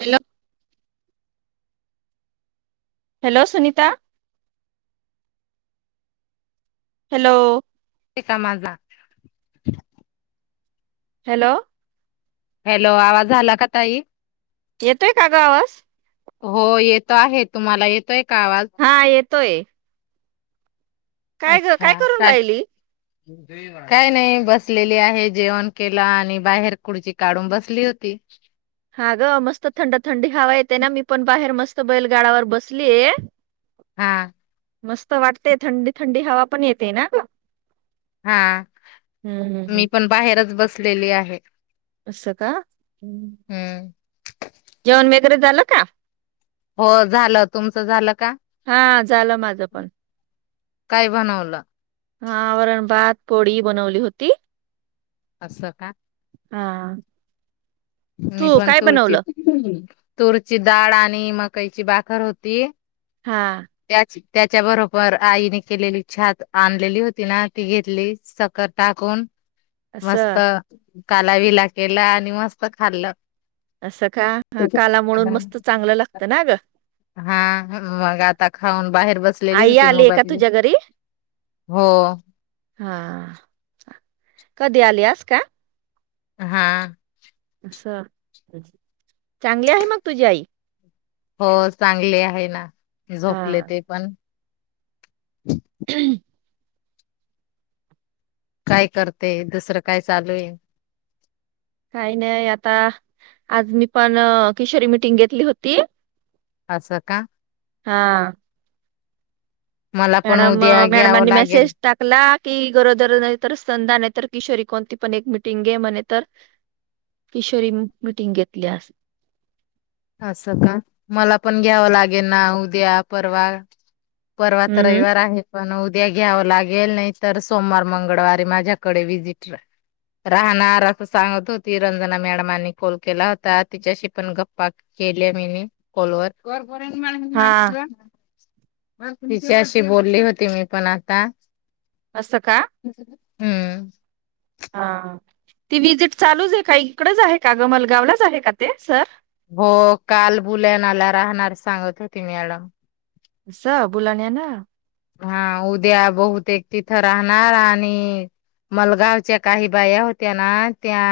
Hello hello Sunita hello का माझा hello hello आवाज आला का ताई येतय का गावाज हो येतो आहे तुम्हाला येतोय कावाज तय काय काय करून राहिली काय नाही बसलेली आहे जेवण केला आणि बाहेर कुढची काढून बसली होती हा ग मस्त थंड थंडी हावा येते ना मी पण बाहेर मस्त बैलगाडावर बसली हा मस्त वाटते थंडी थंडी हवा पण येते ना ग हा हम्म हम्म मी पण बाहेरच बस लेली आहे असत का हम्म जेवण म वगै झालं का हो झालं तुमचं झालं का हा झालं माझं पण काय बणावला हावरण भात पोळी बनवली होती असं का हा मी तू पण काय तुरची बनवलं तूरची डाळ आणि मकाईची बाखर होती हा त्या त्याच्या बरोबर आईने केलेली छात आणलेली होती ना ती घेतली सखर टाकून मस्त असं काला विला केला आणि मस्त खाल्ल असं का ह काला म्हणून मस्त चांगलं लागत ना ग हा मग आता खाऊन बाहेर बसलेली आई होती आलीय का मोबाईल तुझ्या घरी हो हा कधी आली आस का हा अस चांगली आहे मग तुझी आई हो चांगली आहे ना झोपले ते पण हम् काय करते दुसरं काय चालू आहे काही नाही आता आज मी पण किशोरी मिीटिंग घेतली होती असं का? हा. मला पण मॅडम, उद्या घ्यावं मॅडमांनी लागेल मेसेज टाकला कि गरोदर नाही तर स्तनदा नाहीत किशोरी- कोणती पण एक मिटिंग घे म्हणे, तर किशोरी मिटिंग घेतली अस- असं का? मला पण घ्यावं लागेल ना उद्या, परवा. परवा तर हम्म रविवार आहे, पण उ उदया घ्यावं लागेल नाही, तर- सोमवार, मंगळवारी माझ्या कडे विजिट राहणार, अस सांगत होती, रंजना मॅडमांनी कॉल केला होता, तिच्याशी पण ग पाक केले मी कॉलवर- हा [unintelligible] तिच्याशी बोलली होती, मी पण आता- असं का? हम्म. हा ती व्हिजिट चालूच आहे का? इकडच आहे का ग? मलगावलाच आहे का? ते सर. हो, काल बुलानाला राहणार सांगत होती, मॅडम. स बुलाण्या ना [unintelligible] हा उद्या बहुतेक तिथं राहणार आणि मलगावच्या काही बाया होत्या ना, त्या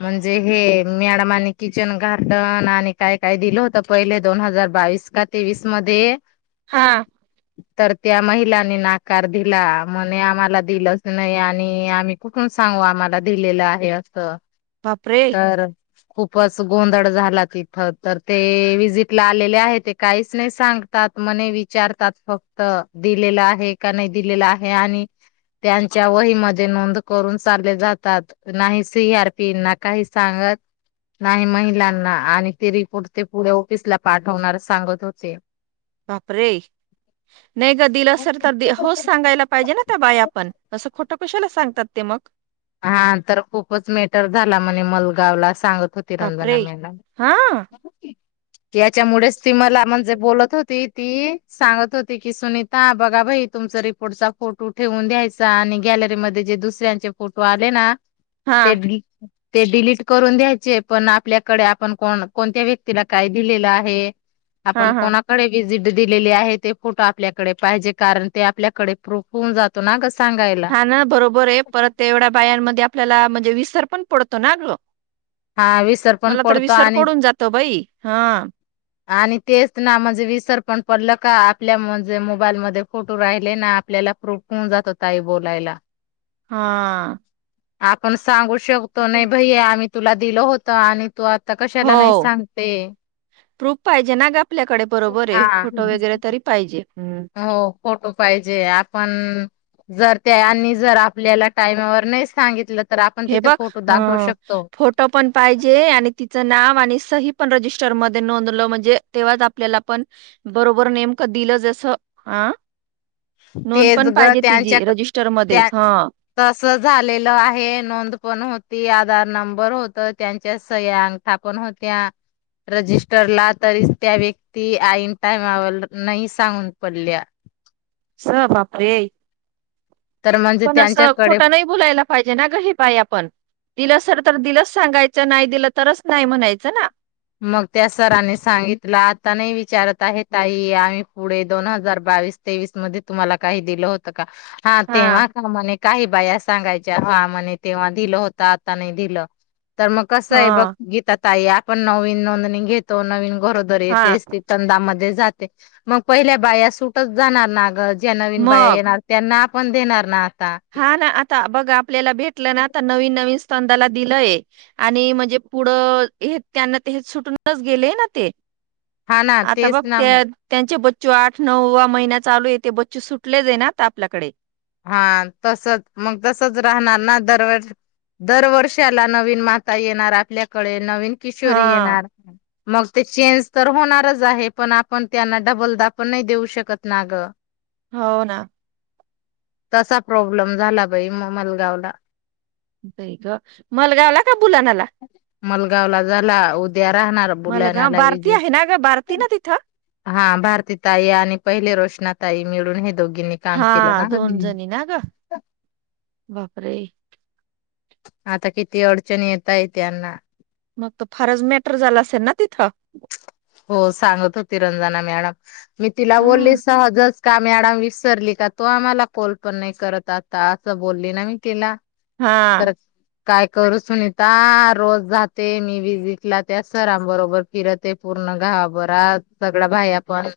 म्हणजे, हे मॅडमनी किचन गार्डन आणि काय काय दिलं होतं, पहिले दोन हजार बावीस का तेवीस मध्ये हा. तर त्या महिलांनी नाकार दिला म्हणे, आम्हाला दिलच नाही आणि आम्ही कुठून सांगू आम्हाला दिलेलं आहे, असं- बापरे तर खूपच गोंधळ झाला. तिथ तर ते विजिट ला आलेले आहे, ते काहीच नाही सांगतात म विचारतात फक्त दिलेला आहे का, नाही दिलेला आहे आणि त्यांच्या वहीमध्ये दिलेलं आहे का,? नाही दिलेलं आहे आणि त्यांच्या वहीमध्ये नोंद करून चालले जातात नाही सी आरपीना काही सांगत नाही महिलांना आणि ते रिपोर्ट ते पुढे ऑफिसला पाठवणार सांगत होते. बापरे. नाही ग दिलं असेल, तर होच सांगायला पाहिजे ना, त्या बाई आपण तसं खोटं कशाल अस- सांगतात ते मग- हा तर खूपच मेटर झाला म्हणे, मलगावला सांग- बापरे, हा. त्या- त्याच्यामुळेच ती मला म्हणजे बोलत होती ती सांगत होती की, सुनीता बघा भाई तुमचा रिपोर्टचा फोटो ठेवून द्यायचा आणि गॅलरीमध्ये जे दुसऱ्यांचे- फोटो आले ना हा ते- ते डिलीट करून द्यायचे, पण आपल्याकडे आपण को कोणत्या व्यक्तीला काय दिलेलं आहे- हा आपण हा कोणाकडे व्हीजीट दिलेली आहे ते फोटो आपल्याकडे पाहिजे कारण ते आपल्याकडे प्रूफ होऊन जातो ना- सांगायला हा ना बरोबर आहे, परत- तेवढ्या बायांमध्ये आपल्याला म्हणजे विसर पण पडतो ना अग- हा विसर पण मला तर पडतो विसर आणि पडून जातो बाई हा आणि तेच ना म्हणजे विसर पण पडल का आपल्या म्हणजे मोबाईल म फोटो राहिले ना आपल्याला प्रूफ होन जात होताई बोलायला हा आप पण सांगू शकतो नाही भै आम्ही तुला दिल होत आणि तू ता कशाला नाही हो सांगते प्रूफ पाहिजे ना ग आपल्याकडे बरोबर हा आहे फोटो वगैरे तरी पाहिजे हम्म. हो फोटो पाहिजे आपण जर त्या जर आपल्याला टाईमावर नाही सांगितलं तर आपण हे तिथे बघ फोटो ह दाखवू शकतो. फोटो पण पाहिजे आणि तिचं नाव आणि पण रिटर म नोंद म्हणजे तेव्हा आपल्याला पण बरोबर नेमकं दिलं जस तेच ग रजिस्टर मध्ये त्यांच्या हा तस झालेलं आहे नोंद पण होती आधार नंबर होत त्यांच्या सह्या अंगठा पण होत्या रजिस्टरला तरी त्या व्यक्ती आईन टाइमावर नाही सांगून पडल्या स बापे तर म्हणजे पण असं त्यांच्याकडे खोटं नाही बुलायला पाहिजे ना ग हे बा आपण दिल सर तर दिलच सांगायच नाही दिलं तरच नाही म्हणायचं ना मग त्या सरांनी सांगितलं आता नाही विचारत आहे आम्ही पुढे दोन हजार बावीस तेवीस मध्ये तुम्हाला काही दिलं होत हा तेव्हा का मने काही बाया सांगायच्या हा म्हणे तेव्हा दिलं होत आता नाही दिलं तर मग कसं आहे बघ हा गीतात तया पण नववीनो नि घयेतो नवीन घरोदरी हा येते असतील तंदामध्ये मग पहिल्या बाया सुट जाणार ना ज्या नवीन बाया मग येणार त्यांना पण देणार ना आता हा ना आता बघ आपल्याला भेटलं ना आता नवीन नवीन स्ंदाला दिलंय आणि म्हणजे पुढं त्यांना ते सुटूनच गेलेय ना ते हा ना आता तेच बघ ना त्या मग त्यांचे ब ो आठ नऊ वा महिना चालू येते बच्चू सुटलेच आहे ना त आपल्याकडे हा तसच मग तसच राहणार ना दरवर्ष दरवर्षाला नवीन माता येणार आपल्याकडे. नवीन किशोरी हा येणार. मग ते चेंज तर होणारच आहे, पण आपण त्यांना डबलदा पण नाही देऊ शकत ना ग. हो ना. तसा प्रॉब्लेम झाला बाई, मलगाव ला. बाई ग मागवला का. बुला नाला. मलगाव ला झाला, त्या राहणार, मलगाव बुलाण्याला भारती विजेट, आहे ना ग भारती ना तिथं हा भारती ताई आणि पहिले रोशना ताई मिळून. दोघींनी काम केलं हा ना दोन ग. जणी ना ग, बापरे. आता किती अडचणी येत. येत आहे त्यांना. मग त फारच मॅटर झाला असेल ना तिथं. हो सांगत होती रंजना मॅडम. मी तिला बोलली हा सहजच का मॅडम विसरली का. तो आम्हाला कॉल पण नाही करत आता, असं बोलली ना मी तिला. हा. काय करू सुन ता रोज जाते मी विजिटला त्या सरांबरोबर फिरते पूर्ण गावा बर सगळ्या भाई पण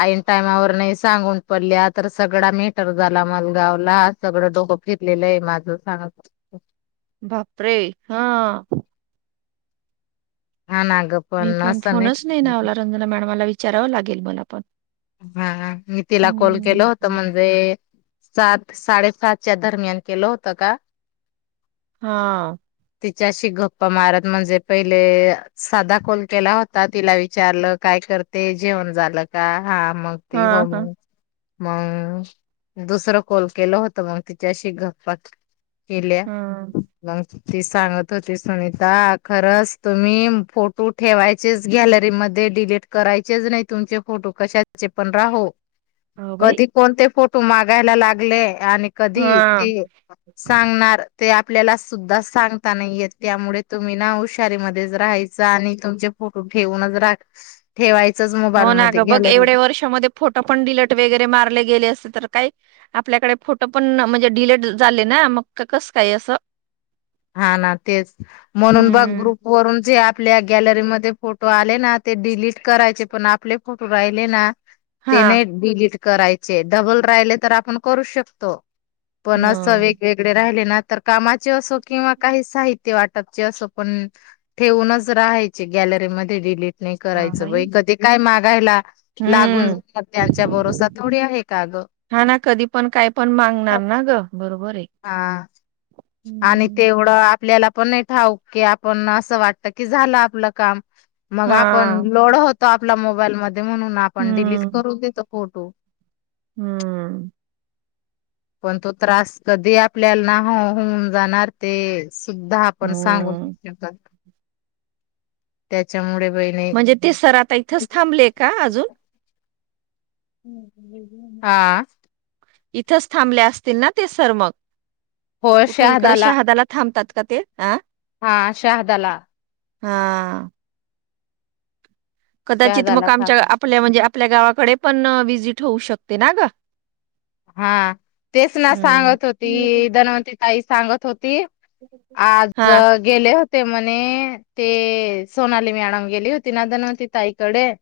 आईन टायमावर नाही सांगून पडल्या तर सगळा मेटर झाला मला गावला सगळं डोकं फिरलेलं आहे माझ सांगत बापरे हा हा ना ग मी पण असं फोनच नाही ना अवला रंजना मॅडमला विचार विचारावं लागेल मला पण. हा मी तिला कॉल केला होता हम्म. म्हणजे सात साडेसातच्या दरम्यान केलं होतं का? हां तिच्याशी गप्पा मारत म्हणजे पहिले साधा कॉल केेला होता. तिला विचारलं काय करते जेवण झाल का? हा मग ती हा हो हा म्हण मग दुसरं कोल केलं होतं. मग तिच्याशी गप्पात केल्या हा मंग ती सांगत होती सुनीता, खरंच तुम्ही फोटो ठेवायचेच गॅलरीमध्ये डिलीट करायचेच नाही तुमचे फोटो. कशाचे पण राहो. हो बाई कधी कोणते फोटो तू मागायला लागले. आणि हा कधी ते सांगणार ते आपल्याला सुद्धा सांगता नाहीयेत त्यामुळे तुम्ही ना हुशारी मध्येच राहायच आणि तुमचे फोटो ठेवूनच रा ठेवायच. तुमच्या मोबाईल मध्ये गॅलरीत. वढ्या वर्षामध्ये फोटो पण डिलीट वेगैरे मारले गेले असते तर काय आपल्याकडे फोटो पण म्हणजे डिलीट झाले ना मग कसं काय असं हां ना तेच म्हणून बघ हम्म ग्रुपवरून जे आप ल्या गॅलरीमध्ये फोटो आले ना ते डिलीट करायचे, पण आपले फोटो राहिले ना ते हा नाही डिलीट करायचे डबल राहिले तर आपण करू शकतो. पण असं ह वेगवेगळे राहिले ना तर कामाचे असो किंवा काही साहित्य वाटपचे असो, पण ठेवूनच राहायचे गॅलरीमध्ये डिलीट नाही करायचं बाई कधी काय माग गायला लागून हम्म [unintelligible] त्यांचा भरोसा थोडी आहे का गं? हा ना कधी पण काय पण मागणार ना ग बरोबर आहे. हां आणि हम्म. तेवढं आपल्याला पण नाही ठाऊक की आपण असं वाटतं की झालं आपलं काम मग आपण हा लोड होतो आपल्या मोबाईलमध्ये म्हणून आपण डिलीट हम्म करून देतो. फोटो. हम्म. पण तो त्रास कधी आपल्याला ना हं हू होऊन जाणार ते. सुद्धा आपण सांगू हम्म नाय शकत. त्याच्यामुळे. बहिणी म्हणजे ते सर आता इथंच थांबले का अजून? हां. इथंच थांबल्या असतील ना ते सर मग? कुठे इकड शहादाला थांबतात. [unintelligible] हा शहादाला. हां. कदाचित मग शहादाला थांब आमच्या आपल्या म्हणजे. आपल्या गावाकडे पण व्हिजिट होऊ शकते ना गं? हा तेच ना सांगत हम्म होती धनवंती ताई सांगत होती. आज हा गेले होते. ते म्हणे ते सोनाली मॅडम गेली होती ना, धनवती ताईकडे.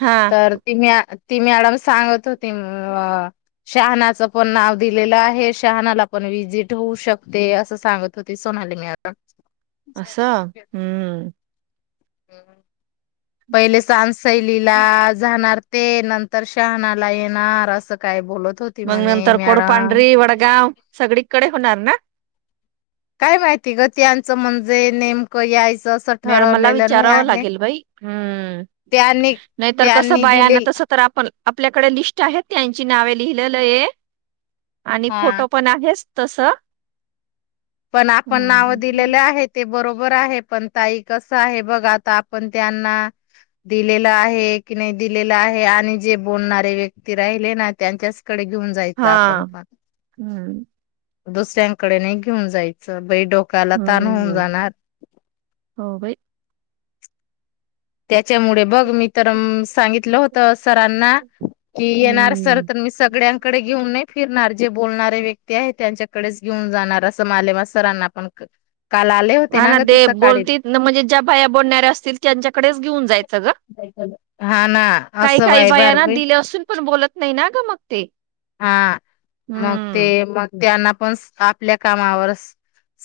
हा तर तीनं ती मॅडम सांगत होती अं. ! शहानाचं पण नाव दिलेलं आहे, शहानाला पण व्हिजिट होऊ शकते, असं सांगत होती सोनाली मॅडम. असं हू! [inaudible] पहिले सांस पलीला जाणार. ते नंतर शहानाला येणार, असं काय बोलत होती मंग म्हणे नंतर मॅडम कोडपांढरी, वडगाव सगळीकडे होणार ना? काय माहिती ग त्यांच म्हणजे नेमकं याय मला विचाराव लागेल बाई, हू त्यांनी नाहीतर कस त्यांनी बाया ना दिले तस तर आपण, आपल्याकडे लिस्ट आहे त्यांची नावे. लिहिलेलय. आणि हा फोटो पण आहेच तसं. पण आपण नाव हम्म. दिलेले आहे ते बरो बर आहे पण ताई कसं आहे बघ आता, आपण त्यांना दिलेलं आहे की नही दिलेलं आहे, आणि जे बोलणारे व्यक्ती राहिले ना त्यांच्या कडे घेऊन जायचं हा. आपण पण. हम्म. दुसऱ्यांकडे नही. ऊन जायचं बाई डोक काला ताण होऊन हम्म. जाणार. हो बाई. त्याच्यामुळे बघ मी तर सांगितलं होतंस. सरांना की येणार सर, हम्म. तर मी सगळ्यांकडे घेऊन नाही फिरणार. जे बोलणारे व्यक्ती आहे त्यांच्याकडेच घेऊन जाणार, असं मालेमा सरांना पण काल आले होते हा ना ग ते सकाळी बोलती म्हणजे, ज्या बाया बोलणाऱ्या असतील किंवा त्यांच्या इकडेच घेऊन जायचं ग हा ना काही, असं काही वायभार बायाना दिले असून पण बोलत नाही ना ग मग ते हा मग ते हूं मग त्यांना पण आपल्या कामावर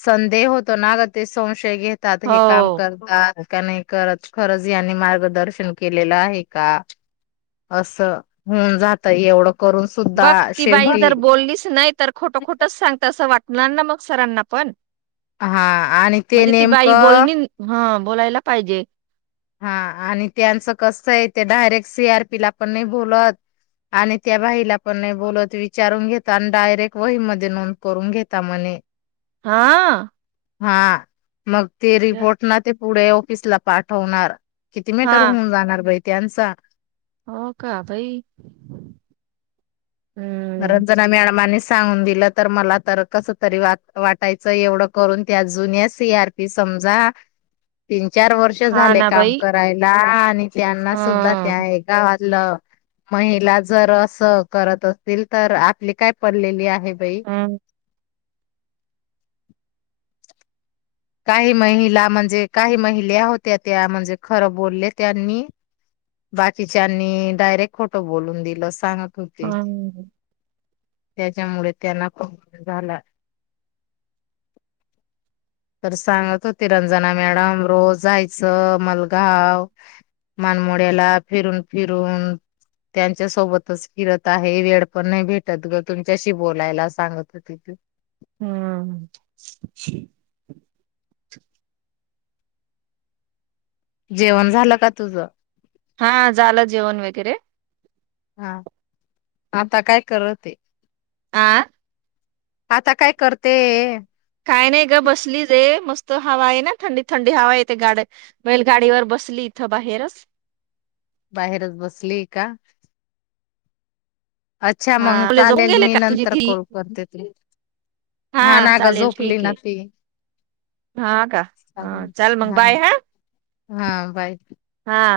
संदेह होतो ना गं ते स शय घेतात हे काम हो. करतात. का नाही करत. खरंच यांनी मार्गदर्शन केलेलं आहे का. असं होऊन जात एवढं करून बघ सुद्धा ती बाई जर शेवटी बोललीच नाही, तर खोटं खोटंच सांगता असं वाटणार ना मग. सरांना पण. हा आणि ते म्हणजे ती बाई नेमकं बोलणी हा बोलायला पाहिजे. हा आणि त्यांचं कस आहे, ते डायरेक्ट सी. आर. पीला पण नाही बोलवत, आणि त्या बाईला पण नाही बोलवत विचारून घेता आणि डायरेक्ट वही मध्ये नोंद करून घेता म्हणे. हां. हां. मग ते रिपोर्ट ना ते पुढे ऑफिसला पाठ ठवणार. किती मिटर हा होऊन जाणार बाई त्यांचा हो का बाई? परत हम्म. जरा मॅडमांनी सांगून दिलं तर मला तर कसंतरी व वाटायचं एवढं करून त्या जुन्या सी आर पी समजा चार वर्ष हा झाले ना काम बाई. करायला. आणि त्यांना सुद्धा त्या हम्म. हे गावात ल महिला जर असं करत अ सतील तर आपली काय पललेली आहे? बाई. हम्म. काही महिला म्हणजे काही महिल्या होत्या त्या म्हणजे खरं बोलले त्यांनी बाकीच्यांनी डायरेक्ट खोटं बोलून दिलं सांग हम्म. त्याच्यामुळे त्यांना [unintelligible] तर सांगत होते, रंजना मॅडम, रोज जायचं मलगाव, मानमोड्याला फिरून-फिरून त्यांच्या सोबतच फिरत आहे, वेळ पण नाही भेटत ग, तुमच्याशी बोलायला सांगत होती. हम्म. जेवण झालं का तुझ? हा झालं जेवण वगैरे. हा आता काय करते? आं. आता काय करते? काय नाही ग बसलीले मस्त हवा आहे ना, थंडी-थंडी हवा इथं गाड बैल गाडीवर बसली इथं बाहेरच. बाहेरच बसली का? अच्छा हा मग मुले झोपून चालेल गेले मी का तुझी नंतर ती कॉल करते तुला, हा ना गं चालेल झोपली ठीक ना आहे ती हा का चल मग हा बाय हा हा बाय. हा